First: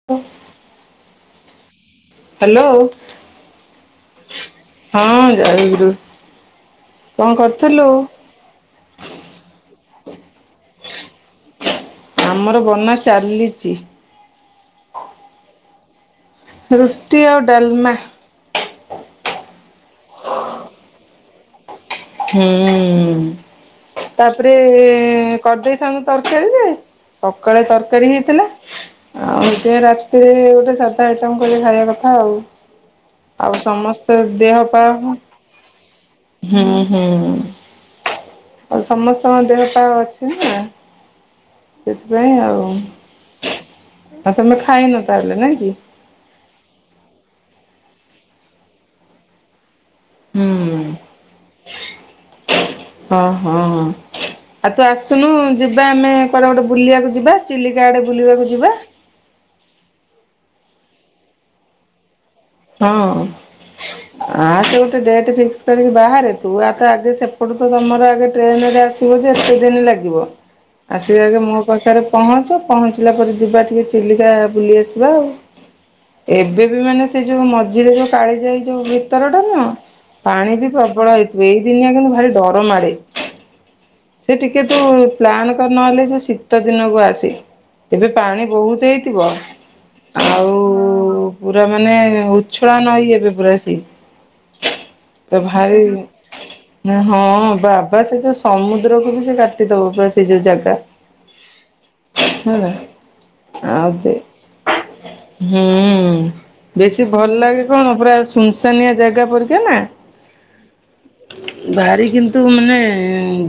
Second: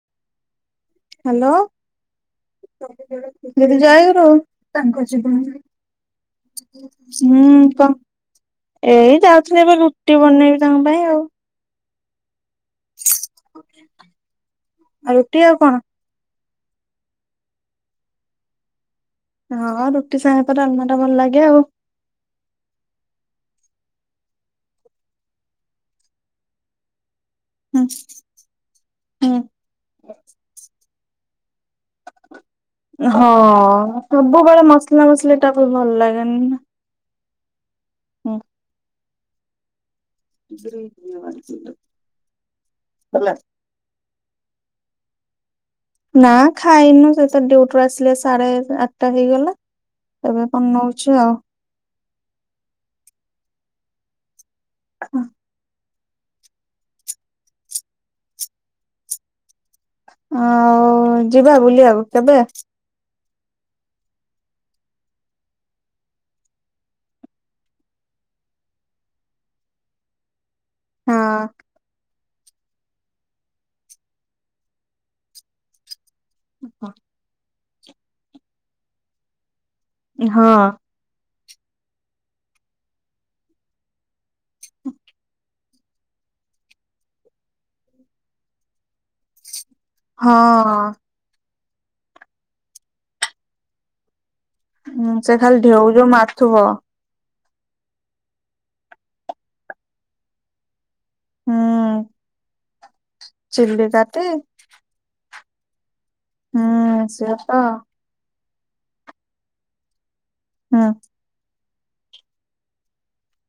[inaudible] Hello hello ଦିଦି ଜୟଗୁରୁ। ତାଙ୍କ ହଁ ଜୀବନରେ ଜୟଗୁରୁ କଣ ହୁଁ କରୁଥିଲୁ? କ ଏଇ ଯାଉଥିଲି ଏବେ ରୁଟି ବନେଇବି ତାଙ୍କ ପାଇଁ ଆଉ। ଆମର ବନା ଚାଲିଚି। ଆଉ ରୁଟି ଆଉ କଣ? ରୁଟି ଆଉ ଡ଼ାଲମା। ହଁ ରୁଟି ସାଙ୍ଗେ ପରା ଡ଼ାଲମା ଟା ଭଲ ଲାଗେ ଆଉ ହୁଁ ତାପରେ କରିଦେଇ ଥାନ ତରକାରୀ ଯେ ସକାଳେ ତରକାରୀ ହେଇଥିଲା ହୁଁ ଆଉ। ସେ ରାତିରେ ଗୋଟେ ସାଧା ଆଇଟମ୍ କରିକି ଖାଇବା କଥା ଆଉ। ହଁ ଆଉ ସମସ୍ତେ ଦେହ ସବୁବେଳେ ପା ମସଲା ମସଲି ଟାକୁ ଭଲ ଲାଗେ। ହୁଁ, ହୁଁ ଆଉ ସମସ୍ତଙ୍କ ଦେହ ପା ଅଛି ସେଥିପାଇଁ ଆଉ। ଆଉ ତମେ ଖାଇନ ତାହେଲେ ନାଇଁ କି? ନା ଖାଇନୁ ସେ ତ ଡି଼ଉଟି ରୁ ଆସିଲେ ସାଢେ ଆଠଟା ହେଇଗଲା। ଏବେ ହୁଁ ନଉଛୁ ଆଉ? ହଁ, ହଁ, ଆଉ ତୁ ଆସୁନୁ ଯି ଯିବା ଆମେ କୁଆଡେ ଗୋଟେ ବୁଲିବାକୁ ଯିବା ଚିଲିକା ଆଡେ ବୁଲିବାକୁ ଯିବା। ଆଉ ଯିବା ବୁଲିବାକୁ କେବେ? ହଁ ଆ ସେ ଗୋଟେ ଡେଟ ଫିକ୍ସ କରିକି ବାହାରେ ତୁ ଆ ତ ଆଗ ସେପଟୁ ତ ତମର ଆଗ ଟ୍ରେନରେ ଆ ଆସିବ ଯେ ଏତେ ଦିନ ଲାଗିବ। ଆସିବ ଆଗେ ହଁ ମୋ ପାଖରେ ପହଞ୍ଚ ପହଞ୍ଚିଲା ପରେ ଯିବା ଟିକେ ଚିଲିକା ବୁଲି ଆସିବା ଆଉ ଏବେ ବି ମାନେ ସେ ଯୋଉ ମଝିରେ ଯୋଉ କାଳି ଯାଇ ଯୋଉ ଭିତର ଟା ନ ହଁ ପାଣି ବି ଏଇ ଦିନିଆ କିନ୍ତୁ ଭାର ଡର ମାଡେ ସେ ଟିକେ ତୁ ପ୍ ନହେଲେ ଯେ ଶୀତ ଦିନକୁ ଆସେ ତେବେ ପାଣି ବହୁତ ହେଇଥିବ। ହଁ ଆଉ ପୁରା ମାନେ ଉଛଳା ନଈ ଏବେ ପୁରା ସେ। ହୁଁ ସେ ଖାଲି ଢେଉ ଯୋଉ ମାଥିବ ହଁ ବାବା ସେ ଯୋଉ ସମୁଦ୍ରକୁ ବି ସେ କାଟିଦବ ବା ସେ ଯୋଉ ଜାଗା। ହୁଁ ଆଦେ ଚିଲିକାଟି ହୁଁ ବେଶୀ ହୁଁ ସିଏ ଭଲ ତ ଲାଗେ କଣ ପୁରା ସୁନସାନିଆ ଜାଗା ପରିକା ନା ହଁ ଭାରି କିନ୍ତୁ ମାନେ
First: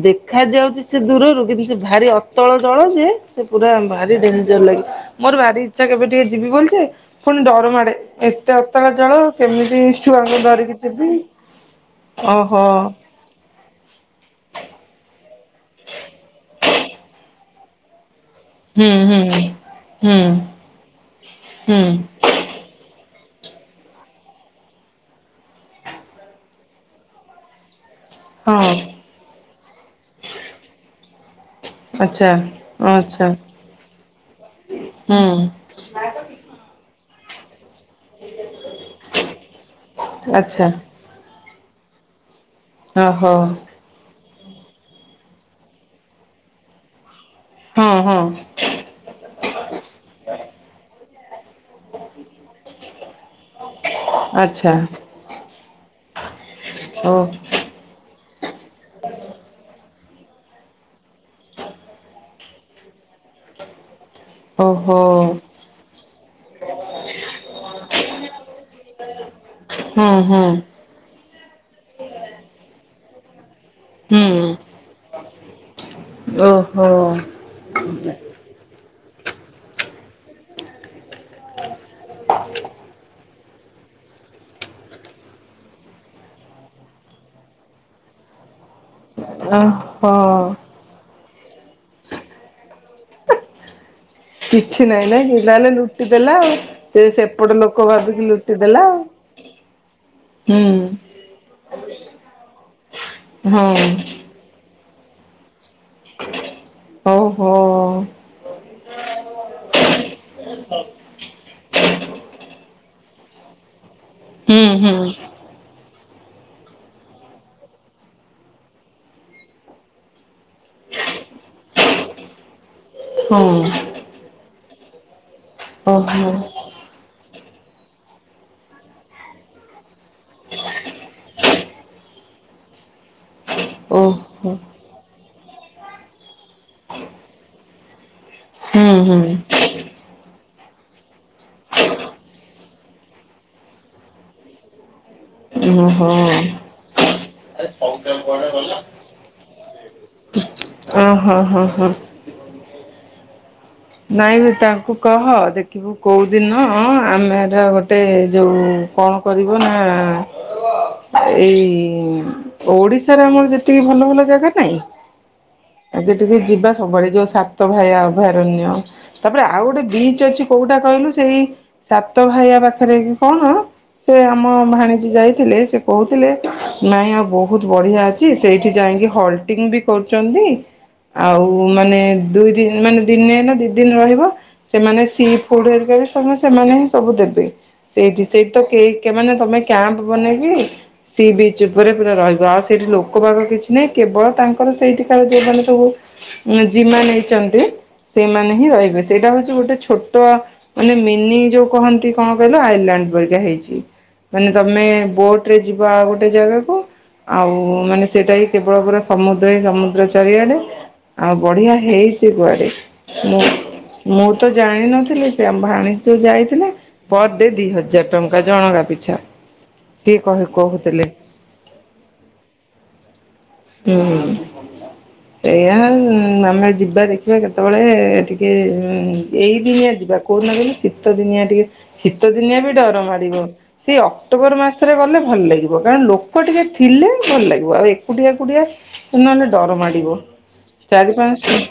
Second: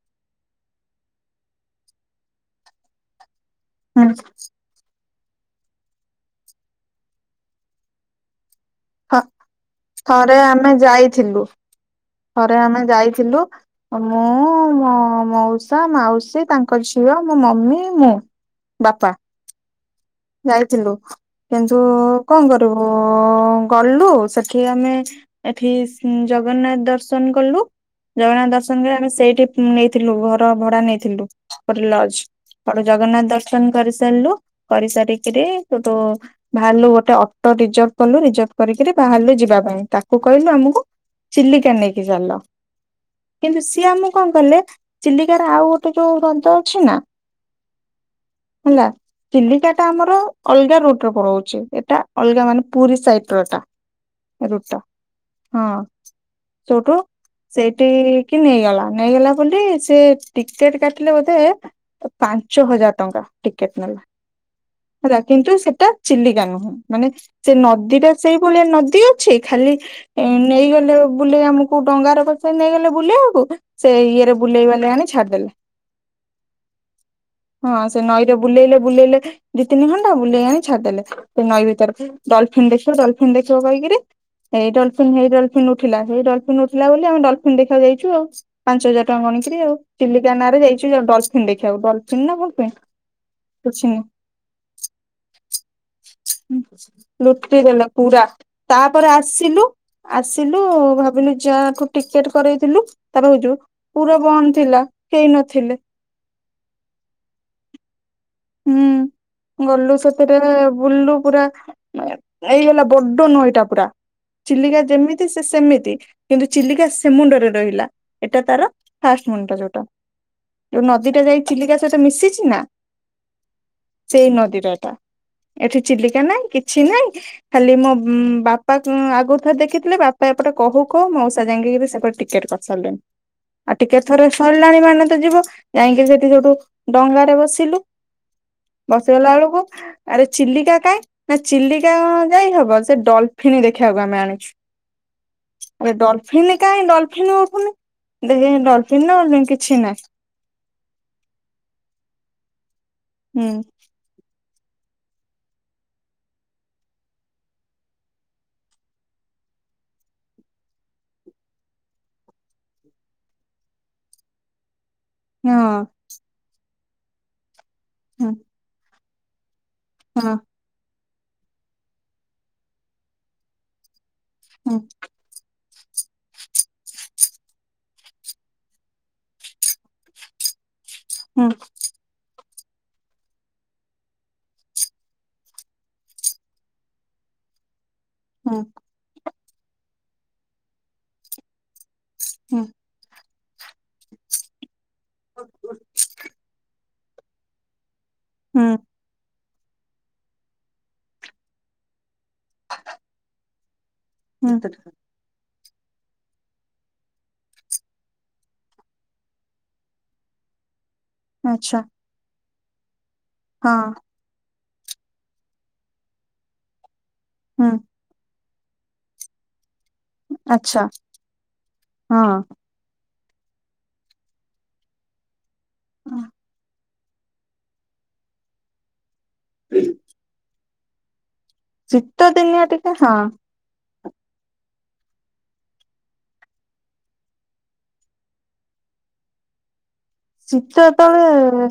ଦେଖାଯାଉଛି ସେ ଦୂରରୁ କିନ୍ତୁ ସେ ଭାରି ଅତଳ ଜଳ ଯେ ସେ ପୁରା ହୁଁ ଭାରି ଡେଞ୍ଜର ଲାଗେ ମୋର ଭାରି ଇଚ୍ଛା କେବେ ଟିକେ ଯିବି ବୋଲି ଯେ ପୁଣି ଡର ମାଡେ। ଏତେ ଅତଳା ଜଳ ଥ କେମିତି ଥରେ ଛୁଆଙ୍କୁ ଆମେ ଧଡରିକି ଯିବି। ଯାଇଥିଲୁ ଥରେ ଓହୋ ଆମେ ଯାଇଥିଲୁ। ମୁଁ ମୋ, ମଉସା, ମାଉସୀ, ତାଙ୍କ ଝିଅ, ମୋ ମମି, ମୁଁ। ହୁଁ ବାପା ହୁଁ ହୁଁ ଯାଇଥିଲୁ ହୁଁ କିନ୍ତୁ କଣ କରିବୁ ଗଲୁ ସେଠି ଆମେ ଏଠି ଜଗନ୍ନାଥ ଦର୍ଶନ କଲୁ। ଜଗନ୍ନାଥ ହଁ ଦର୍ଶନ କରି ଆମେ ସେଇଠି ନେଇଥିଲୁ ଘର ଭଡା ନେଇଥିଲୁ। ଟ ଆଚ୍ଛା ଲଜର ଆଚ୍ଛା ଜଗନ୍ନାଥ ଦର୍ଶନ କରି ସାରିଲୁ କରିସାରୁ ହୁଁ ଭାଲୁ ଗୋଟେ ଅଟୋ ରିଜର୍ଭ କଲୁ ରିଜର୍ଭ କରିକିରି ବାହାରିଲୁ ଯିବା ପାଇଁ ତାକୁ କହିଲୁ ଆଚ୍ଛା ଆମକୁ ଚିଲିକା ନେଇକି ଚାଲ। ଓହୋ ସିଆ ମୁଁ କଣ କଲେ ଚିଲିକାର ଆଉ ଗୋଟେ ଯୋଉ ରଜ ଅଛି ନା। ହଁ ହଁ ହେଲା ଚିଲିଟା ଟା ଆମର ଅଲଗା ରୋଟରେ ପଡଉଛି ଏଟା ଅଲଗା ମାନେ ପୁରୀ ସାଇଡ ରଟା ଆଚ୍ଛା ହଁ ସେଠୁ ଓ ସେଇଠ କି ନେଇଗଲା ନେଇଗଲା ବୋଲି ସେ ଟିକେଟ କାଟିଲେ ବୋଧେ ପାଞ୍ଚ ହଜାର ଟଙ୍କା ଟିକେଟ ନେଲା। ଓହୋ ହେଲା କିନ୍ତୁ ସେଟା ଚିଲିକା ନୁହେଁ ମାନେ ସେ ନଦୀ ଟା ସେଇଭଳିଆ ନଦୀ ଅଛି ଖାଲି ହୁଁ ହୁଁ ନେଇଗଲେ। ବୁଲେଇ ଆମକୁ ଡଙ୍ଗାର ଗଛ ନେଇଗଲେ ବୁଲେଇକୁ। ସେ ହୁଁ ଇଏରେ ବୁଲେଇବାଲେ ଆଣି ଛାଡିଦେଲେ। ଓହୋ ହଁ ସେ ନଈରେ ବୁଲେଇଲେ ବୁଲେଇଲେ ଦି ତିନି ଘଣ୍ଟା ବୁଲେଇ ଆଣି ଛାଡିଦେଲେ। ନଈ ବିିତର ଡଲଫିନ ଦେଖିବ ଡଲଫନ୍ ଦେଖ କହିକିରି। ଏଇ ଡଲଫିନଇ ଡଲଫିନ ଉଠିଲା ସେଇ ଡଲଫିନ ଉଠିଲା ବୋଲି ଆମେ ଡଲଫିନନ୍ ଦେଖକୁ ଯାଇଛୁ ଆଉ। ପାଞ୍ଚ ହଜାର ଟଙ୍କା ଗଣିଥିଲି ଆଉ ଓହୋ ଚିଲିକା ନାଁରେ ଯାଇଛି। ଡଲଫିନ୍ ଦେଖିବାକୁ ଡଲଫିନ ନା ଫଲଫିନ କିଛି ନାଁ କିଛି ନାହିଁ ନା କି ତାହେଲେ ଯୁ। ଲୁଟି ଦେଲେ ପୁରା ଭାବିକି ଲୁଟି ଦେଲା ତାପରେ ଆସିଲୁ ଆସିଲୁ ଭାବିଲୁ ଯାହାଠୁ ଟିକେଟ କରେଇଥିଲୁ ତା ପାଖକୁ ଯିବୁ ପୁରା ବନ୍ଦ ଥିଲା। କେହିନଥିଲେ। ଓ ହୋ। ହୁଁ। ଗଲୁ ସାତଟାରେ ବୁଲିଲୁ ପୁରା ଏଇ ହେଲା ବଡ ନଇଟା ପୁରା। ଚିଲିକା ହୁଁ ଯେମିତି ସେମିତି କିନ୍ତୁ ଚିଲିକା ସେମୁଣ୍ଡରେ ରହିଲା ଏଟା ତାର ଫାଷ୍ଟ ମୁଣ୍ଡ ଯୋଉଟା। ଯୋଉ ନଦୀ ଟା ଯାଇ ଚିଲିକା ସେଟା ମିଶିଛି ନା? ହଁ [inaudible] ସେଇ ନଦୀର ଏଟା ଏଠି ଚିଲିକା ଓହୋ ନାହିଁ କିଛି ନାଇଁ। ଖାଲି ମୋ ଉଁ ବାପା ଉଁ ଆଗରୁ ଥରେ ଦେଖିଥିଲେ ବାପା ଏପଟେ କହୁ କହ ମଉସା ଯାଇିକିରି ସେପଟେ ଟି କେଟ୍ କରିସାରିଲେଣି। ଆଉ ଟିକେ ଥରେ ଓହୋ ସରିଲାଣି ମାନେ ତ ଯିବୁ ଯାଇକି ସେଠି ଯୋଠୁ ଡଙ୍ଗାରେ ବସିଲୁ। ହୁଁ ବସିଗଲା ହୁଁ ବେଳକୁ। ଆରେ ଚିଲିକା କାଇଁ ନା ଚିଲିକା କାଇଁ ହବ ସେ ଡଲଫନ୍ ଦେଖିବାକୁ ଆମେ ଆଣିଛୁ। ଏ ଓହୋ ଡଲଫିନ୍ କାହିଁ ଡଲଫିନ୍ ଉଠୁନି ଦଖି ଡଲଫିନ୍ ନା କିଛି ନାହିଁ। ଓ ହୋ ହଁ ହଁ। ହୁଁ। ନାଇଁ ତାଙ୍କୁ କହ ଦେଖିବୁ କୋଉ ଦିନ ଆମେର ଗୋଟେ ଯୋଉ କଣ କରିବୁ ନା ହଁ ଏଇ ଓଡିଶାରେ ଆମର ଯେତିକି ଭଲ ଭଲ ଜାଗା ନାଇଁ ହଁ। ଯେତିକି ଯିବା ସବୁବେଳେ ଯୋଉଁ ସାତ ଭାଇା ଅଭୟାରଣ୍ୟ ତାପରେ ଆଉ ଗୋଟେ ବିଚ୍ ହଁ ଅଛି କୋଉଟା କହିଲୁ ସେଇ ସାତ ଭାଇଆ ପାଖରେ କି କଣ? ସେ ଆମ ହୁଁ ଭାଣିଜୀ ଯାଇଥିଲେ ସେ କହୁଥିଲେ ନାଇଁ ଆଉ ବହୁତ ବଢ଼ିଆ ଅଛି ସେଇଠି ଯାଇକି ହଲ୍ଟିଙ୍ଗ ବି କରୁଛନ୍ତି। ଆଉ ହୁଁ ମାନେ ଦୁଇ ଦିନ ମାନେ ଦିନେ ନା ଦି ଦିନ ରହିବ। ସେମାନେ ସିପ ଫୁଡ ହେରିକା ବି ସେମାନେ ହିଁ ସବୁ ଦେବେ। ସେଇଠି ସେଇଠି ହୁଁ ତ କେହି ମାନେ ତମେ କ୍ୟାମ୍ପ ବନେଇକି। ସି ବିଚ୍ ଉପରେ ପୁରା ରହିବ ହୁଁ ଆଉ ସେଇଠି ଲୋକ ଭାଗ କିଛି ନାହିଁ କେବଳ ତାଙ୍କର ସେଇଠିକାର ସେମାନେ ସବୁ ଜିମା ନେଇଛନ୍ତି। ସେମାନେ ହିଁ ହୁଁ ରହିବେ ସେଇଟା ହଉଛି ଗୋଟେ ଛୋଟ ମାନେ ମିନି ଯୋଉ କହନ୍ତି କଣ କହିଲ ଆଇଲାଣ୍ଡ ପରିକା ହେଇଛି ମାନେ ହୁଁ ତମେ ବୋଟ ରେ ଯିବା ଆଉ ଗୋଟେ ଜାଗାକୁ ଆଉ ମାନେ ସେଟା ହିଁ କେବଳ ପୁରା ସମୁଦ୍ର ହିଁ ସମୁଦ୍ର ଚାରଆଡେ ଆଉ ବଢିଆ ଆଚ୍ଛା ହେଇଛି କୁଆଡେ ମୁଁ ହଁ। ମୁଁ ତ ଜାଣିନଥିଲି ସେ ଆମ ଭାଣୀ ଯୋ ଯାଇଥିଲା ପର ଡେ ଦି ହୁଁ ହଜାର। ଟଙ୍କା ଜଣକା ପିଛା ସିଏ କହି ଆଚ୍ଛା କହୁଥିଲେ। ହଁ। ହୁଁ ହୁଁ ସେଇଆା ଆମେ ଯିବା ଦେଖି ଯିବା କେତେବେଳେ ଟିକେ ଏଇ ଦିନିଆ ଯିବା କୋଉଦିନ କହିଲୁ ଶୀତ ଦିନିଆ ଟିକେ ଶୀତ ଦିନିଆ ବି ଡର ମାାଡିବ। ସିଏ ଅକ୍ଟୋବର ମାସରେ ଗଲେ ଭଲ ଲାଗିବ। କାରଣ ଲୋକ ଟିକେ ଥିଲେ ଭଲ ଲାଗିବ। ଆଉ ଏକୁଟିଆ ଏକୁଟିଆ ନ ହେଲେ ଡର ମାଡିବ। ଶୀତ ଯେତେବଳେ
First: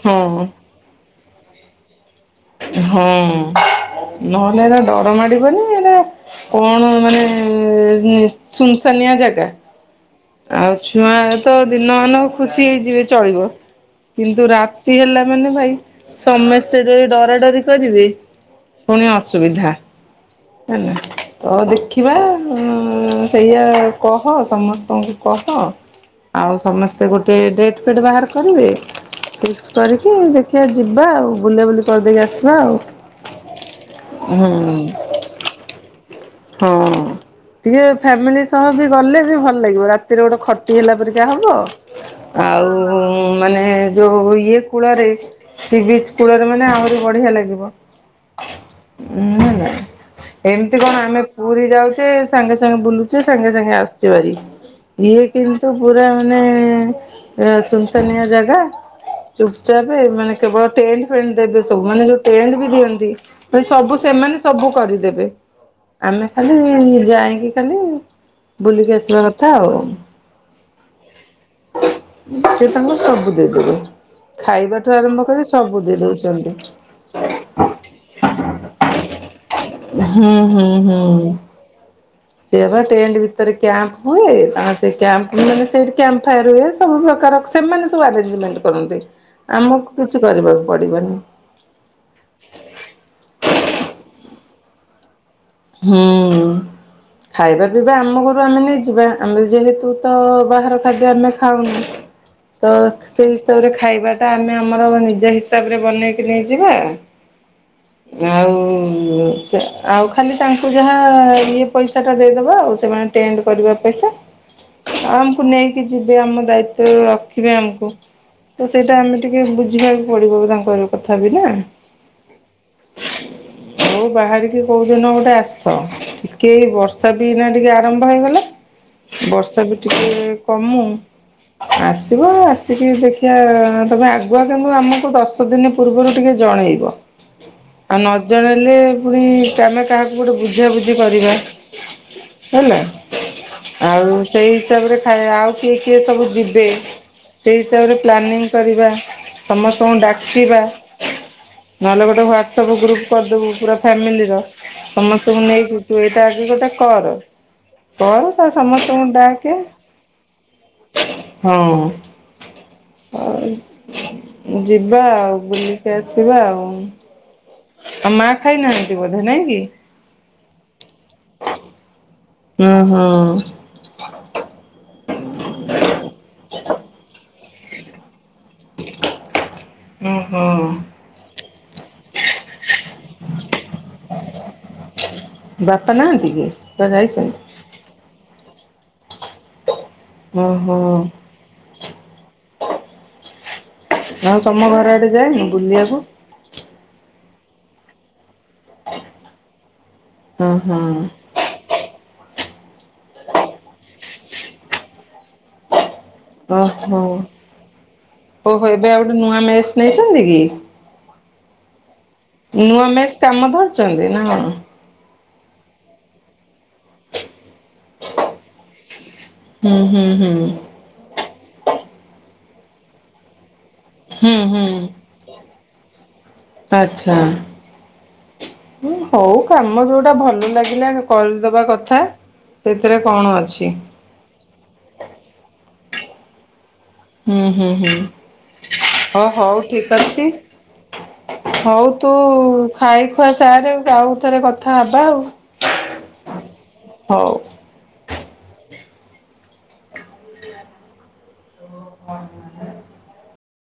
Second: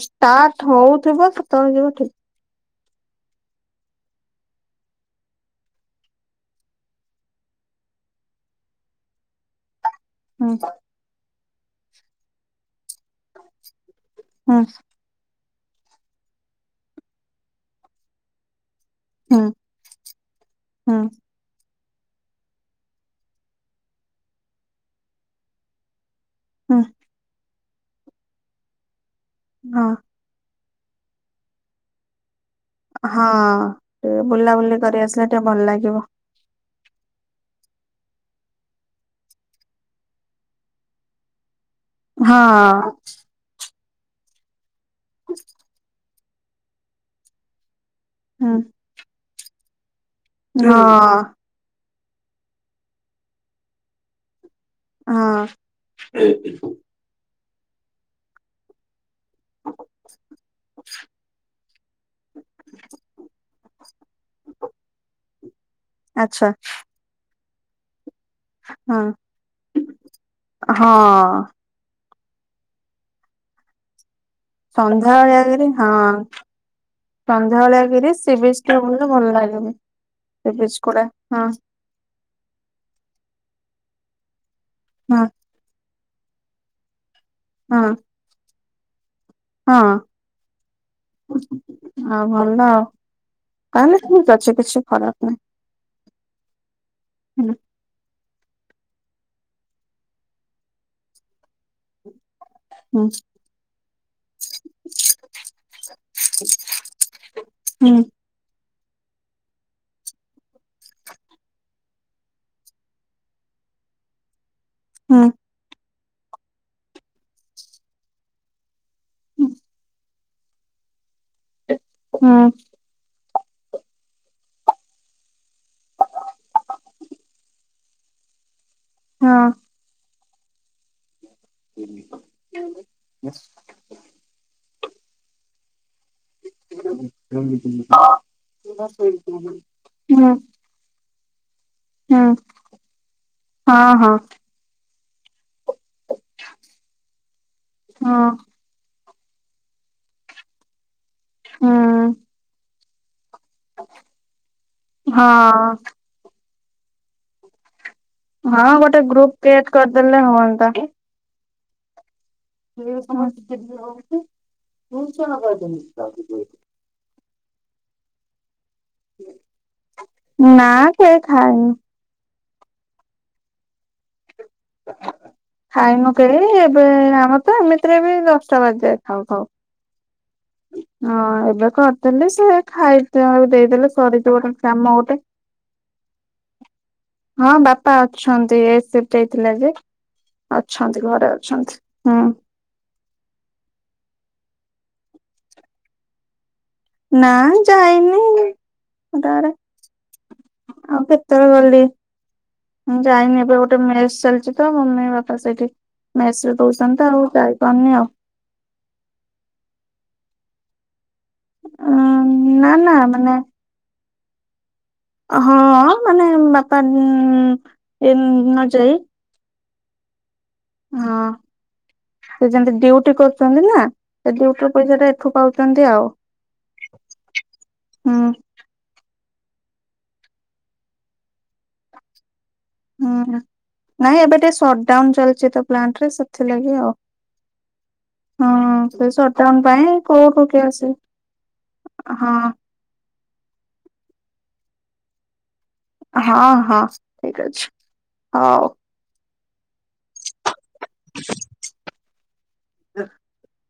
ଷ୍ଟାର୍ଟ ହଉଥିବ ସେତେବେଳେ ଯିବ ଠିକ୍। ହଁ ନ ହେଲେ ଏଇଟା ଡର ମାଡିବନି। ଏଇଟା କଣ ମାନେ ସୁନସାନିଆ ଜାଗା? ହୁଁ ଆଉ ଛୁଆ ତ ଦିନମାନ ଖୁସି ହେଇଯିବେ। ଚଳିବ, କିନ୍ତୁ ହୁଁ ରାତି ହେଲା ମାନେ ଭାଇ ସମସ୍ତେ ଯଦି ଡରା ଡରି କରିବେ ପୁଣି ହୁଁ ଅସୁବିଧା ହେଲା। ହୁଁ ତ ଦେଖିବା, ସେଇଆ କହ ସମସ୍ତଙ୍କୁ କହ ଆଉ ହୁଁ ସମସ୍ତେ ଗୋଟେ ଡେଟ୍ ଫେଟ୍ ବାହାର କରିବେ, ଫିକ୍ସ ହଁ କରିକି ଦେଖ ଦେଖିଆ ଯିବା ଆଉ ବୁଲାବୁଲି କରିଦେଇକି ଆସିବା ଆଉ। ହଁ, ଟିକେ ବୁଲାବୁଲି ହୁଁ। କରିଆସିଲେ ଟିକେ ଭଲ ଲାଗିବ। ହଁ। ଟିକେ ଫ୍ୟାମିଲି ସହ ବି ଗଲେ ବି ଭଲ ଲାଗିବ ରାତିରେ ଗୋଟେ ଖଟି ହେଲା ପରିକା ହବ। ହଁ ଆଉ ମାନେ ଯୋଉ ଇଏ କୂଳରେ ସିବିଚ କୂଳରେ ମାନେ ଆହୁରି ବଢିଆ ଲାଗିବ। ହଁ। ନୁଁ ନାଇ ଏମିତି କଣ ଆମେ ପୁରୀ ଯାଉଛେ ସାଙ୍ଗେ ସାଙ୍ଗେ ବୁଲୁଛେ ସାଙ୍ଗେ ସାଙ୍ଗେ ଆସୁଛୁ ଭାରି। ଇଏ ହଁ କିନ୍ତୁ ପୁରା ମାନେ ଏଁ ଶୁନ୍‌‌ ଶାନୀୟା ଜାଗା। ଚୁପ୍‌ ଚାପେ ମାନେ କେବଳ ଟେଣ୍ଟ ଫେଣ୍ଟ ଦେବେ ସବୁ ମାନେ ଯୋଉ ଟେଣ୍ଟ ବି ଦିଅନ୍ତି। ଦ୍ଭାଇ ସବୁ ସେମାନେ ସବୁ କରିଦେବେ। ଆମେ ଆଚ୍ଛା ଖାଲି ଯାଇକି ଖାଲି, ବୁଲିକି ହଁ ଆସିବା କଥା ଆଉ। ହଁ। ସେ ତାାଙ୍କୁ ସବୁ ଦେଇଦେବେ। ଖାଇବାଠୁ ଆରମ୍ଭ କରି ସବୁ ଦେଇ ଦଉଛନ୍ତି। ସନ୍ଧ୍ୟାବେଳିଆ କିରି ସ ସିବିଚ୍‌ ଟିକେ ବୁଲିଲେ ଭଲ ଲାଗିବ। ହୁଁ, ସେ ହୁଁ, ବିଚ୍ ଗୁଡା ହୁଁ। ହଁ ସେ ବା ଟେଣ୍ଟ ଭିତରେ କ୍ୟାମ୍ପ ହୁଏ ତା ସେ ହଁ କ୍ୟାମ୍ପ ମାନେ ସେଇ କ୍ଯମ୍ପ [unintelligible] ସବୁ ପ୍ରକାର ସେମାନେ ହଁ ସବୁ ଆରେ୍ଜ ମେଣ୍ଟ, କରନ୍ତି। ଆମକୁ କିଛି କରିବାକୁ ପଡିବନି। ହଁ ଭଲ ଆଉ, ତା ହେଲେ ଠିକ୍ ଅଛି କିଛି ଖରାପ ନାହିଁ। ହୁଁ, ହୁଁ ଖାଇବା ପିଇବା ଆମ ଘରୁ ଆମେ ନେଇ ଯିବା ଆମେ ଯେହେତୁ ତ ବାହାର ଖାଦ୍ୟ ଆମେ ଖାଉନୁ। ତ ହୁଁ ସେଇ ହିସାବରେ ଖାଇବା ଟା ଆମେ ଆମର ନିଜ ହିସାବରେ ବନେଇକି ନେଇଯିବା। ହୁଁ। ଆଉ ସେ ଆଉ ଖାଲି ତାଙ୍କୁ ଯାହା ଇଏ ପଇସାଟା ଦେଇଦବା ଆଉ ସେମାନେ ଟେଣ୍ଟ କରିବା ପଇସା। ଆଉ ଆମକୁ ନେଇକି ଯିବେ ଆମ ଦାୟିତ୍ଵ ରେ ରଖିବେ ଆମକୁ। ତ ସେଇଟା ଆମେ ଟିକେ ହୁଁ ବୁଝିବାକୁ ପଡିବ ତାଙ୍କର କଥା ବି ନା। ହୁଁ। ମୁଁ ବାହାରିକି କୋଉ ଦିନ ଗୋଟେ ଆସ, କେ ଏଇ ବର୍ଷା ଦିନ ଟିକେ ଆରମ୍ଭ ହେଇଗଲା ହଁ ବର୍ଷା [inaudible] ଟିକେ କମୁ, ଆସିବ ଆସିକି ଦେଖିବା ତୋମେ ଆ [unintelligible] ଆମକୁ ଦଶ ଦିନ ପୂର୍ବରୁ ଟିକେ ଜଣେଇବ। ଆଉ ନ ଜଣେଇଲେ ପୁଣି ଆମେ କାହାକୁ ହୁଁ ଗୋଟେ ବୁଝା ବୁଝି କରିବା, ହୁଁ ହେଲା ହଁ ହଁ ଆଉ ସେଇ ହିସାବରେ ଥାଏ, ଆଉ କିଏ କିଏ ସବୁ ଯିବେ, ସେଇ ହିସାବରେ ହଁ ପ୍ଲାନିଂ କରିବା, ସମସ୍ତଙ୍କୁ ଡାକିବା, ହୁଁ ନହେଲେ ଗୋଟେ ହାଟସଆପ୍ ଗ୍ରୁପ୍ କରିଦବୁ ପୁରା ଫ୍ୟାମିଲି ର ସମସ୍ତଙ୍କୁ ନେଇକି ହଁ ତୁ ଏଇଟା ଆଗେ ଗୋଟେ କର। କର ତ ହଁ ଗୋଟେ ସମସ୍ତଙ୍କୁ ଗ୍ରୁପ ଡାକେ କ୍ରିଏଟ କରିଦେଲେ ହୁଅନ୍ତା। ହଁ ହଉ। ହଉ ଯିବା ଆଉ ବୁଲିକି ଆସିବା ଆଉ। ଆଉ ମା ଖାଇନାହାନ୍ତି ବୋଧେ ନାଇଁ କି? ନା ସେ ଖାଏନି। ଅ, ହଁ, ହଁ। ଖାଇନୁ କେହି ଏବେ ଆମର ତ ଏମିତିରେ ବି ଦଶଟା ବାଜଯାଏ ଖାଉ ଖାଉ। ଓ ହୋ। ହଁ ଏବେ କରିଦେଲି ସେ ଖାଇ [unintelligible] ଦେଇଦେଲେ ସରିଯିବ ନା କାମ ଗୋଟେ। ବାପା ନାହାନ୍ତି କି କୁଆଡେ ଯାଇଛନ୍ତି? ପା ଅଛନ୍ତି। ଏସିଡି ହେଇଥିଲା ଯେ ଓହୋ ଅଛନ୍ତି ଘରେ ଅଛନ୍ତି ହଁ। ଆଉ ତୋମ ଘର ଆଡେ ଯାଏନି ବୁଲିବାକୁ? ନା ମୁଁ ଯାଇନି ବୋଲି ଏ ଗାଁ ର ହୁଁ ହୁଁ ଆଉ [unintelligible] ତେବେଳେ ଗଲି, ମୁଁ ଯାଇନି ଏବେ ଗୋଟେ ମେରେସ୍ ଚାଲିଚି ତ ମମି ବାପା ସେଇଠି। ମେସ୍ ରେ ଓହୋ। ଦଉଛନ୍ତି ତ ଆଉ ଯାଇପାରୁନି ଆଉ। ଓହୋ! ଏବେ ଆଉ ଗୋଟେ ନୂଆ ମେସ୍ ନେଇଛନ୍ତି କି? ନା ନୂଆ ନା ମେସ୍ ମାନେ କାମ ଧରିଛନ୍ତି ନା କଣ? ହଁ ମାନେ ବାପା ଉଁ, ଏ ନ ଯାଇ ହୁଁ, ହୁଁ, ହୁଁ। ହଁ ସେ ଯେମିତି ଡିଉଟି କରୁଛନ୍ତି ନା। ଏ ହୁଁ ଡିଉଟିର ହୁଁ ପଇସା ଟା ଏଠୁ ପାଉଛନ୍ତି ଆଉ ଆଚ୍ଛା। ହୁଁ,। ହୁଁ, ହଉ କାମ ଯୋଉଟା ଭଲ ଲାଗିଲା କରିଦବା କଥା। ସେଥିରେ ହୁଁ କଣ ଅଛି। ନାଇଁ ଏବେ ଟିକେ ସଡାଉନ୍ ଚାଲିଛି ତ ପ୍ଲାଣ୍ଟ ରେ ସେଥିଲାଗି ଆଉ। ହୁଁ, ହୁଁ, ହୁଁ ହଁ ସେ ହୋ ହଉ ସଟଡାଉନ ପାଇଁ ଠିକ ଅଛି। କୋଉଠୁ କିଏ ଆସିବେ ହଉ ତୁ ହଁ ଖାଇ ଖୁଆ ସାରେ ଆାଉଥରେ କଥା ହବା ଆଉ। ହଁ, ହଁ ହଉ। ଠିକ ଅଛି ହଉ। [inaudible] [inaudible] [unintelligible]